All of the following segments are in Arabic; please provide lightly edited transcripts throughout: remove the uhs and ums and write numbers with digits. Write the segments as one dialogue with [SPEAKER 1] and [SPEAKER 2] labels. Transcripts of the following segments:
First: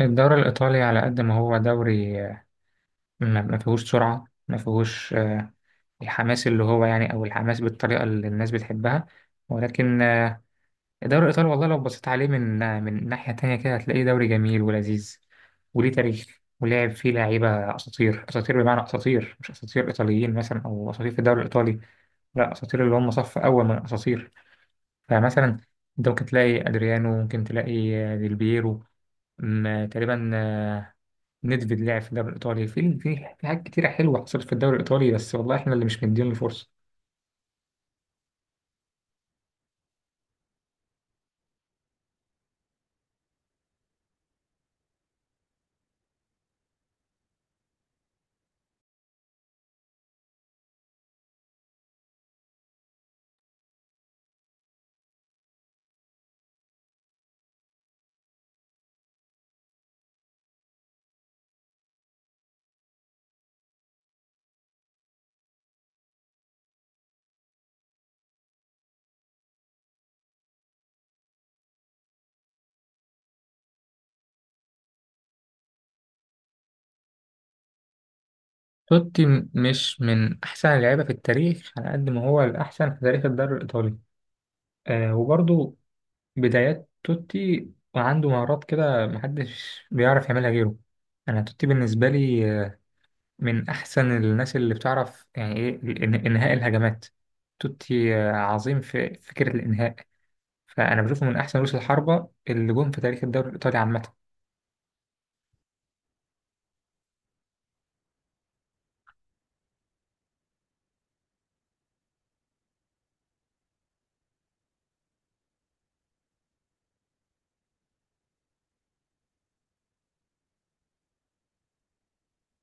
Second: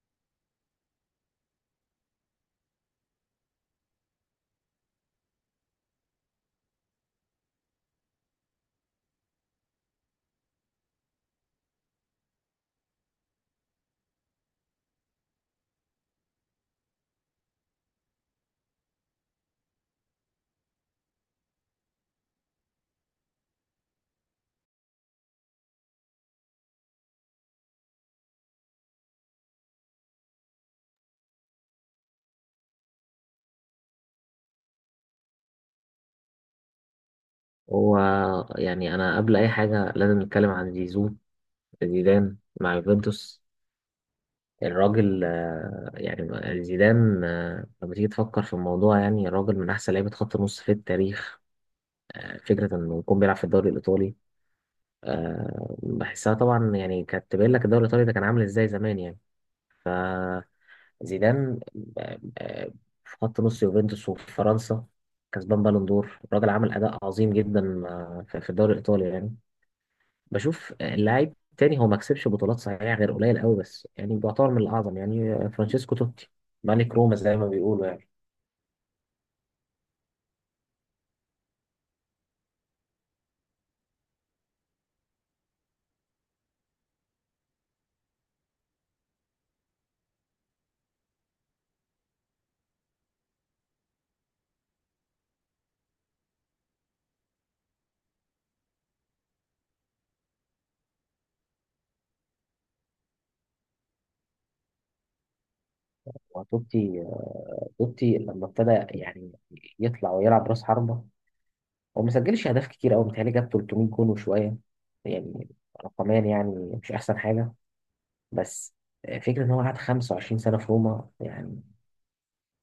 [SPEAKER 1] الدوري الإيطالي على قد ما هو دوري ما فيهوش سرعة ما فيهوش الحماس اللي هو يعني أو الحماس بالطريقة اللي الناس بتحبها. ولكن الدوري الإيطالي والله لو بصيت عليه من من ناحية تانية كده هتلاقيه دوري جميل ولذيذ وليه تاريخ ولعب فيه لعيبة أساطير أساطير، بمعنى أساطير، مش أساطير إيطاليين مثلا أو أساطير في الدوري الإيطالي، لا أساطير اللي هم صف أول من الأساطير. فمثلا أنت ممكن تلاقي أدريانو، ممكن تلاقي ديل بييرو. تقريبا ندفيد لعب في الدوري الإيطالي. في حاجات كتيرة حلوة حصلت في الدوري الإيطالي، بس والله إحنا اللي مش مديين له فرصة.
[SPEAKER 2] هو. يعني أنا قبل أي حاجة لازم نتكلم عن زيزو. زيدان مع يوفنتوس. الراجل يعني زيدان لما تيجي تفكر في الموضوع، يعني الراجل من أحسن لعيبة خط النص في التاريخ. فكرة إنه يكون بيلعب في الدوري الإيطالي، بحسها طبعا. يعني كانت تبين لك الدوري الإيطالي ده كان عامل إزاي زمان يعني. فزيدان آه، آه، في خط نص يوفنتوس وفي فرنسا، كسبان بالون دور. الراجل عمل أداء عظيم جدا في الدوري الإيطالي يعني. بشوف اللاعب تاني، هو ما كسبش بطولات صحيح غير قليل قوي، بس يعني بيعتبر من الاعظم. يعني فرانشيسكو توتي، ملك روما زي ما بيقولوا يعني.
[SPEAKER 1] توتي مش من أحسن اللعيبة في التاريخ على قد ما هو الأحسن في تاريخ الدوري الإيطالي. آه وبرضه بدايات توتي وعنده مهارات كده محدش بيعرف يعملها غيره. أنا توتي بالنسبة لي من أحسن الناس اللي بتعرف يعني إيه إنهاء الهجمات. توتي عظيم في فكرة الإنهاء. فأنا بشوفه من أحسن رؤوس الحربة اللي جم في تاريخ الدوري الإيطالي عامة.
[SPEAKER 2] وتوتي لما ابتدى، يعني يطلع ويلعب راس حربة، هو ما سجلش اهداف كتير قوي، متهيألي جاب 300 جون وشويه. يعني رقميا يعني مش احسن حاجه، بس فكرة إن هو قعد 25 سنة في روما، يعني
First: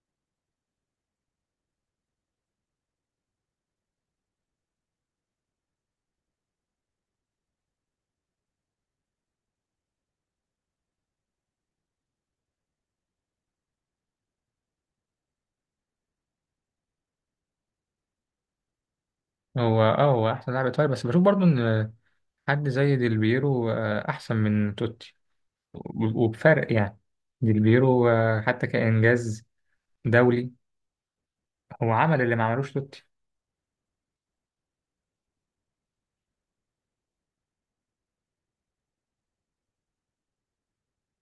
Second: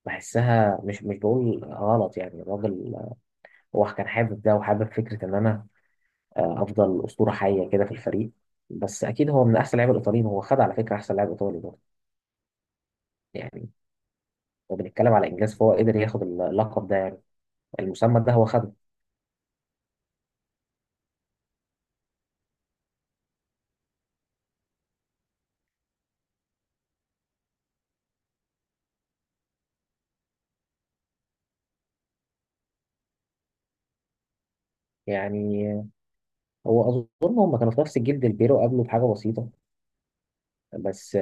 [SPEAKER 2] بحسها مش بقول غلط يعني. الراجل هو كان حابب ده، وحابب فكرة إن أنا افضل اسطوره حيه كده في الفريق. بس اكيد هو من احسن لعيبه الايطاليين. هو خد على فكره احسن لاعب ايطالي برضه. يعني هو بنتكلم على انجاز، فهو قدر ياخد اللقب ده يعني. المسمى ده هو خده.
[SPEAKER 1] هو اه هو احسن لاعب ايطالي، بس بشوف برضو ان حد زي ديل بيرو احسن من توتي وبفرق يعني. ديل بيرو حتى كانجاز دولي هو عمل اللي ما عملوش توتي.
[SPEAKER 2] يعني هو اظن هم كانوا في نفس الجيل، ديل بيرو قبله بحاجه بسيطه، بس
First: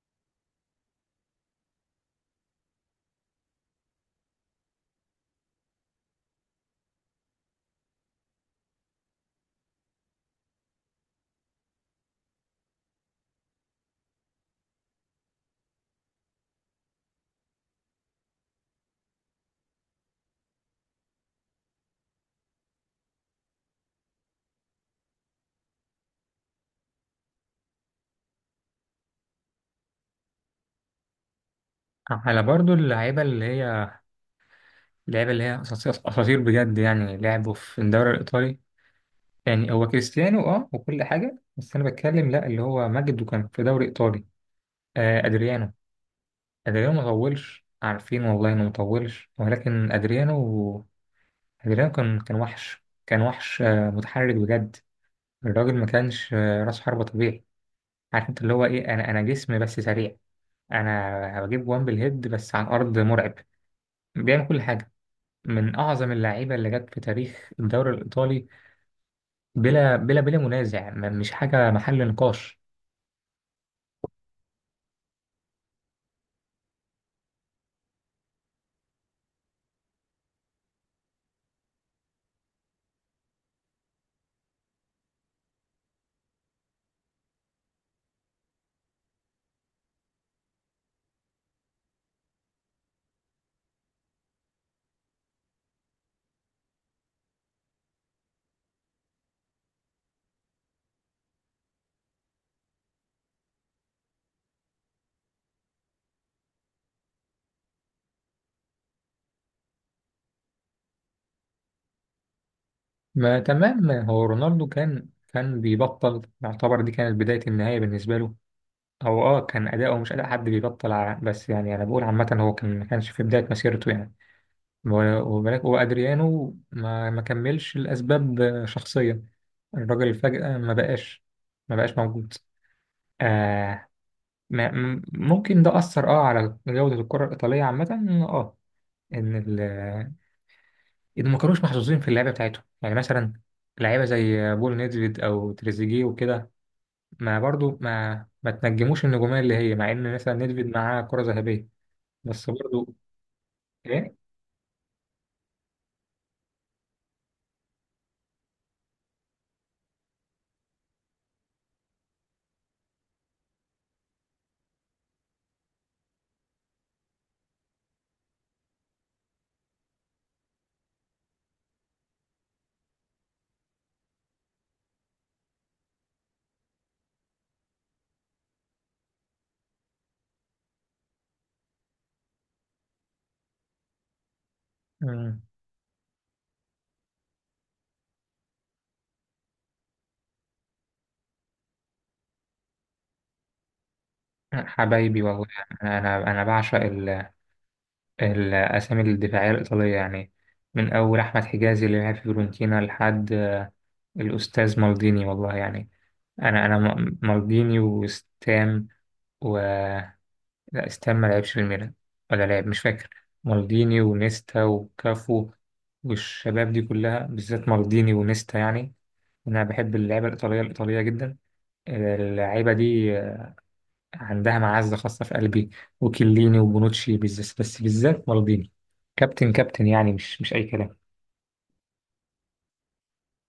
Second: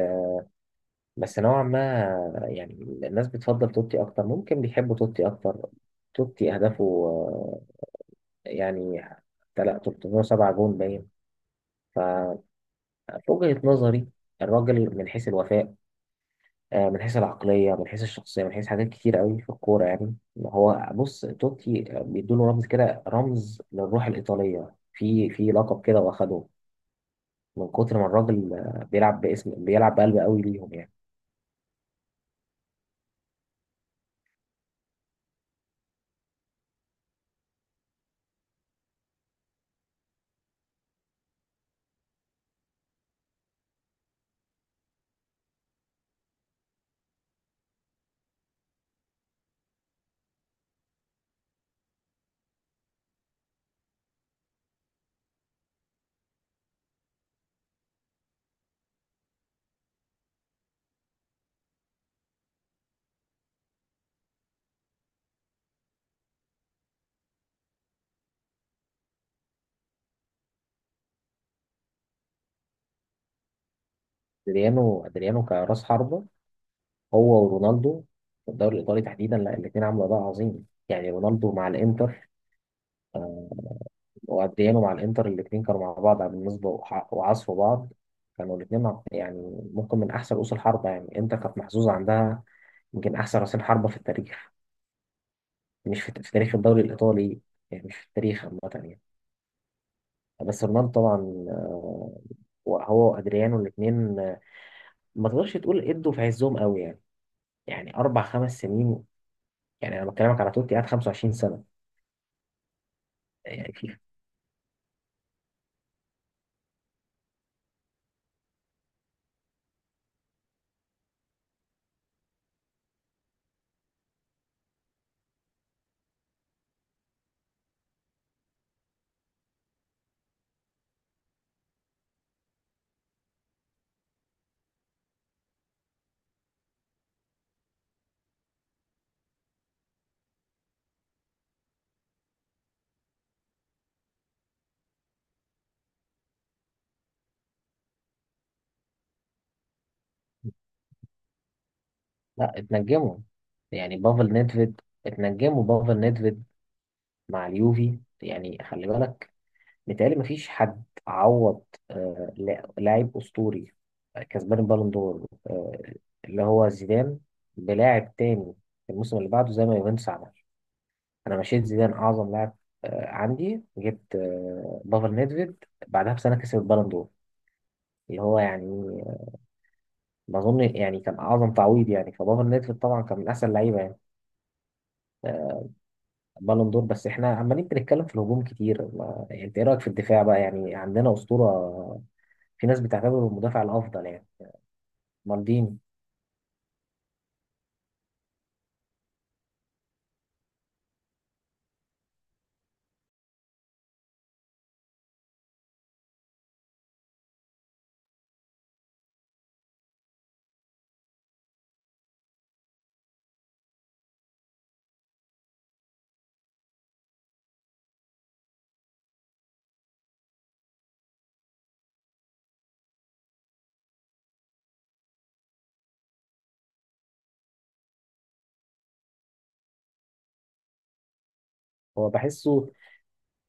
[SPEAKER 2] بس نوعا ما يعني الناس بتفضل توتي اكتر، ممكن بيحبوا توتي اكتر. توتي اهدافه يعني 307 جون باين. في وجهة نظري الراجل من حيث الوفاء، من حيث العقلية، من حيث الشخصية، من حيث حاجات كتير قوي في الكورة يعني. هو بص، توتي بيدوله رمز كده، رمز للروح الإيطالية في لقب كده واخده، من كتر ما الراجل بيلعب باسم، بيلعب بقلب قوي ليهم يعني.
[SPEAKER 1] على برضو اللعيبه اللي هي، اللعيبه اللي هي اساطير أساطير بجد يعني لعبوا في الدوري الايطالي. يعني هو كريستيانو اه وكل حاجه، بس انا بتكلم لا اللي هو ماجد وكان في دوري ايطالي. آه ادريانو، ادريانو ما طولش، عارفين والله انه ما طولش، ولكن ادريانو جيران كان وحش، كان وحش متحرك بجد. الراجل ما كانش راس حربة طبيعي. عارف انت اللي هو ايه، انا جسم بس سريع. انا بجيب وان بالهيد، بس على الارض مرعب، بيعمل كل حاجة. من اعظم اللعيبة اللي جت في تاريخ الدوري الايطالي بلا بلا بلا منازع، مش حاجة محل نقاش.
[SPEAKER 2] ادريانو كراس حربة، هو ورونالدو في الدوري الإيطالي تحديدا، لا الاتنين عملوا أداء عظيم. يعني رونالدو مع الإنتر وقديانو مع الانتر، الاثنين كانوا مع بعض على بالنسبه وعصفوا بعض. كانوا الاثنين يعني ممكن من احسن رؤوس الحربه. يعني انتر كانت محظوظه عندها يمكن احسن رأسين حربة في التاريخ، مش في, تاريخ الدوري الايطالي يعني، مش في التاريخ عامة يعني. بس رونالدو طبعا، آه، هو وادريانو الاثنين ما تقدرش تقول، ادوا في عزهم قوي يعني 4 5 سنين. يعني انا بكلمك على توتي قعد 25 سنة
[SPEAKER 1] ما
[SPEAKER 2] يعني.
[SPEAKER 1] تمام،
[SPEAKER 2] في،
[SPEAKER 1] هو رونالدو كان بيبطل، يعتبر دي كانت بداية النهاية بالنسبة له. هو اه كان اداؤه مش اداء حد بيبطل بس يعني انا بقول عامة هو كان ما كانش في بداية مسيرته يعني. وبالك، وأدريانو ما كملش لأسباب شخصية. الراجل فجأة ما بقاش، ما بقاش موجود. آه، ما ممكن ده أثر اه على جودة الكرة الإيطالية عامة. اه، إن إن ما كانوش محظوظين في اللعبة بتاعتهم. يعني مثلا لعيبة زي بول نيدفيد أو تريزيجيه وكده ما برضو ما تنجموش النجومية اللي هي، مع إن مثلا نيدفيد معاه كرة ذهبية بس
[SPEAKER 2] لا
[SPEAKER 1] برضو.
[SPEAKER 2] اتنجموا. يعني
[SPEAKER 1] إيه.
[SPEAKER 2] بافل نيدفيد اتنجموا. بافل نيدفيد مع اليوفي يعني، خلي بالك، متهيألي مفيش حد عوض لاعب أسطوري كسبان البالون دور اللي هو زيدان، بلاعب تاني في الموسم اللي بعده زي ما يوفنتوس عمل. أنا مشيت زيدان أعظم لاعب عندي، جبت بافل نيدفيد بعدها بسنة كسب البالون دور، اللي هو يعني ما أظن يعني كان أعظم تعويض. يعني فبافل نيدفيد طبعا كان من أحسن اللعيبة يعني،
[SPEAKER 1] مم.
[SPEAKER 2] بالون دور. بس احنا عمالين بنتكلم في الهجوم كتير ما... يعني انت ايه رايك في الدفاع بقى؟ يعني عندنا اسطوره، في ناس بتعتبره المدافع الافضل، يعني
[SPEAKER 1] حبايبي والله.
[SPEAKER 2] مالديني.
[SPEAKER 1] أنا بعشق الأسامي الدفاعية الإيطالية يعني، من أول أحمد حجازي اللي لعب في فيورنتينا لحد الأستاذ مالديني والله يعني. أنا مالديني وستام و، لا ستام ما لعبش في الميلان، ولا لعب مش فاكر. مالديني ونيستا وكافو، والشباب دي كلها بالذات مالديني ونيستا يعني. أنا بحب اللعيبة الإيطالية الإيطالية جدا، اللعيبة دي عندها معزة خاصة في قلبي. وكليني وبونوتشي بالذات، بس بالذات مالديني. كابتن كابتن يعني، مش أي كلام.
[SPEAKER 2] هو بحسه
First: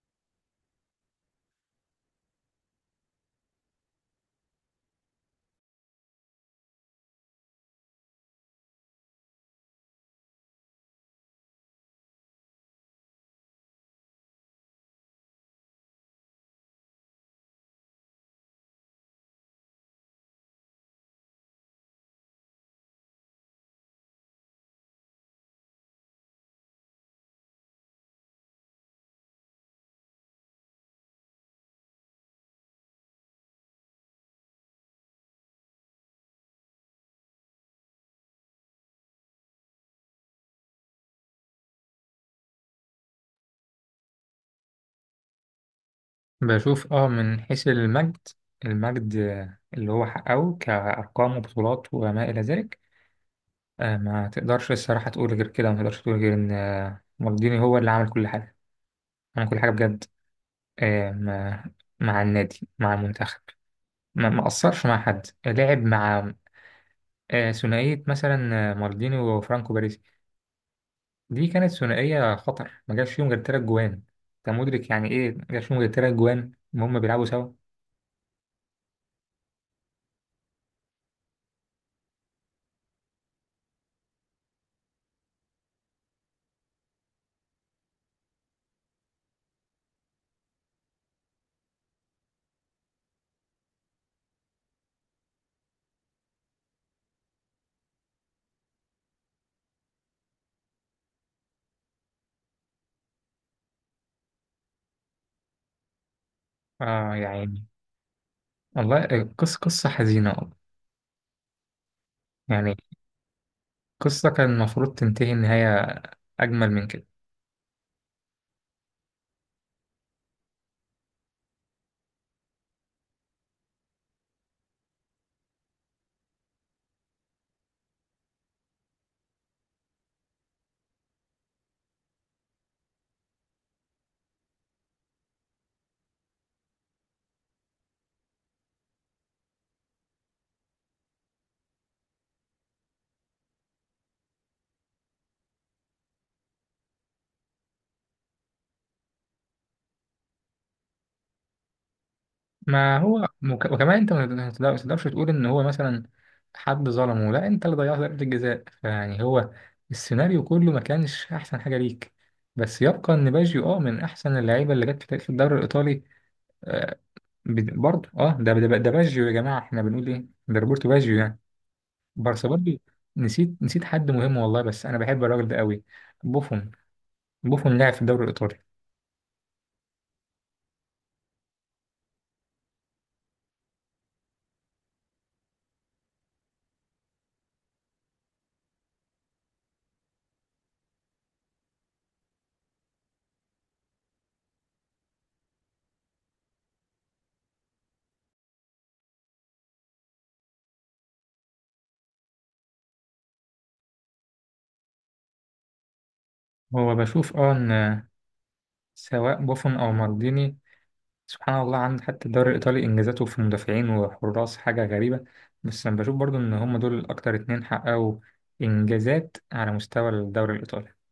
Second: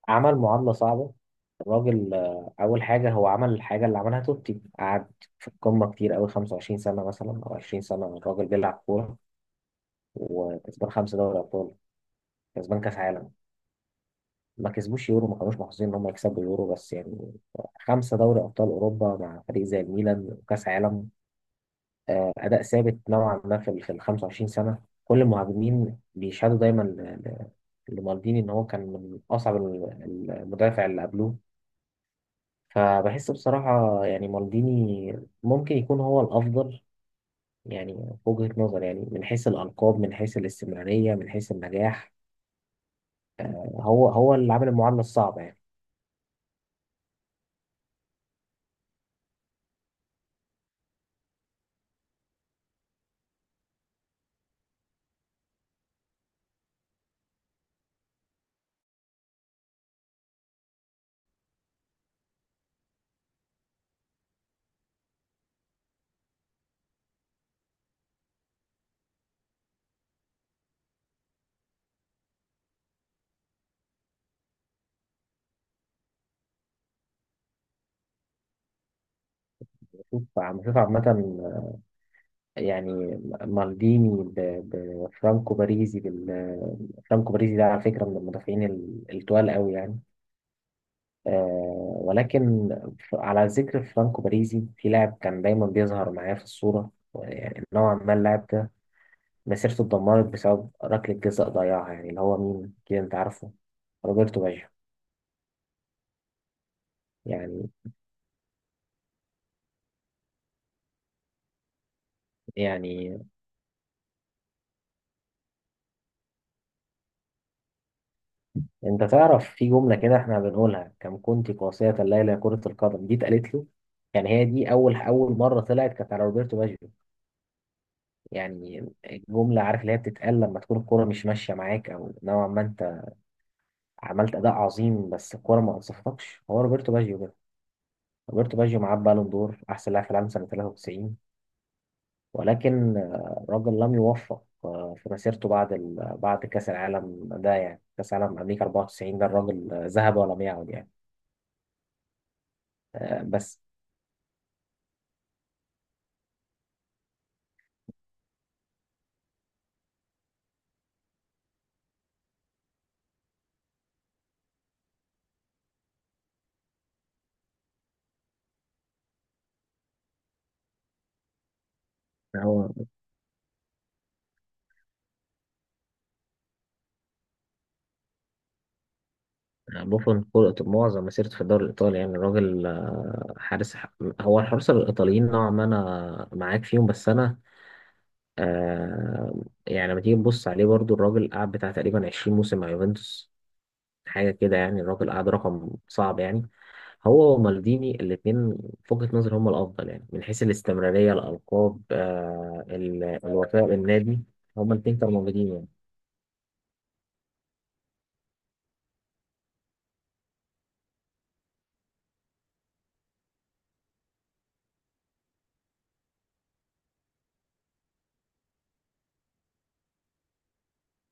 [SPEAKER 2] عمل معادله صعبه. الراجل اول حاجه، هو عمل الحاجه اللي عملها توتي، قعد في القمه كتير قوي، 25 سنه مثلا او 20 سنه الراجل بيلعب كوره، وكسبان خمسه دوري ابطال، كسبان كاس عالم. ما كسبوش يورو، ما كانوش محظوظين ان هم يكسبوا يورو، بس يعني خمسه دوري ابطال اوروبا مع فريق زي الميلان، وكاس عالم. اداء ثابت نوعا ما في ال 25 سنه. كل المهاجمين بيشهدوا دايما لمالديني، ان هو كان من اصعب المدافع اللي قبلوه. فبحس بصراحه يعني مالديني ممكن يكون هو الافضل. يعني في وجهه نظري يعني من حيث الالقاب، من حيث الاستمراريه، من حيث النجاح، هو هو اللي عامل المعادله الصعبه يعني.
[SPEAKER 1] بشوف اه من حيث المجد، المجد اللي هو حققه كأرقام وبطولات وما إلى ذلك. ما تقدرش الصراحة تقول غير كده، ما تقدرش تقول غير إن مالديني هو اللي عمل كل حاجة. عمل كل حاجة بجد. مع، مع النادي مع المنتخب. ما قصرش مع حد. لعب مع ثنائية مثلا مالديني وفرانكو باريس. دي كانت ثنائية خطر. ما جاش فيهم غير تلات جوان. أنت مدرك يعني إيه ما جاش فيهم غير تلات جوان وهم بيلعبوا سوا.
[SPEAKER 2] بشوف عامه يعني، مالديني بفرانكو باريزي، فرانكو باريزي ده على فكره من المدافعين التقال قوي يعني. ولكن على ذكر فرانكو باريزي، في لاعب كان دايما بيظهر معايا في الصورة، يعني نوعا ما، اللاعب ده مسيرته اتدمرت بسبب ركلة جزاء ضيعها، يعني اللي هو مين كده انت عارفه، روبرتو باجيو
[SPEAKER 1] آه يعني،
[SPEAKER 2] يعني
[SPEAKER 1] والله قصة، قصة حزينة والله يعني.
[SPEAKER 2] يعني
[SPEAKER 1] قصة كان المفروض تنتهي نهاية أجمل من كده.
[SPEAKER 2] انت تعرف في جملة كده احنا بنقولها: كم كنت قاسية الليلة يا كرة القدم. دي اتقالت له يعني، هي دي اول اول مرة طلعت كانت على روبرتو باجيو. يعني الجملة، عارف، اللي هي بتتقال لما تكون الكرة مش ماشية معاك، او نوعا ما عملت اداء عظيم بس الكوره ما انصفتكش. هو روبرتو باجيو كده. روبرتو باجيو معاه بالون دور، احسن لاعب في العالم سنه 93. ولكن الراجل لم يوفق في مسيرته، بعد بعد كاس العالم ده، يعني كاس العالم امريكا 94، ده الراجل ذهب ولم يعد يعني.
[SPEAKER 1] ما هو
[SPEAKER 2] بس
[SPEAKER 1] وكمان أنت ما ما تقدرش تقول إن هو مثلا حد ظلمه، لا أنت اللي ضيعت ضربة الجزاء، فيعني هو السيناريو كله ما كانش أحسن حاجة ليك. بس يبقى إن باجيو أه من أحسن اللعيبة اللي جت في تاريخ الدوري الإيطالي. آه، برضه اه ده باجيو يا جماعه، احنا بنقول ايه، ده روبرتو باجيو يعني. بارسا
[SPEAKER 2] هو
[SPEAKER 1] برضه. نسيت، نسيت حد مهم والله بس انا بحب الراجل ده قوي. بوفون. بوفون لعب في الدوري الايطالي.
[SPEAKER 2] بوفون كل معظم مسيرته في الدوري الإيطالي. يعني الراجل حارس. هو الحراس الإيطاليين نوعا ما أنا معاك فيهم، بس أنا آه، يعني لما تيجي تبص عليه برضو، الراجل قعد بتاع تقريبا 20 موسم مع يوفنتوس، حاجة كده. يعني الراجل قعد رقم صعب يعني. هو ومالديني الاتنين، في وجهة نظري هما الأفضل يعني، من حيث الاستمرارية، الألقاب، الوفاء للنادي. هما الاتنين كانوا موجودين يعني.
[SPEAKER 1] هو بشوف اه ان سواء بوفون او مالديني، سبحان الله عنده حتى الدوري الايطالي انجازاته في مدافعين وحراس حاجه غريبه. بس انا بشوف برضه ان هم دول اكتر اتنين حققوا انجازات على مستوى الدوري الايطالي.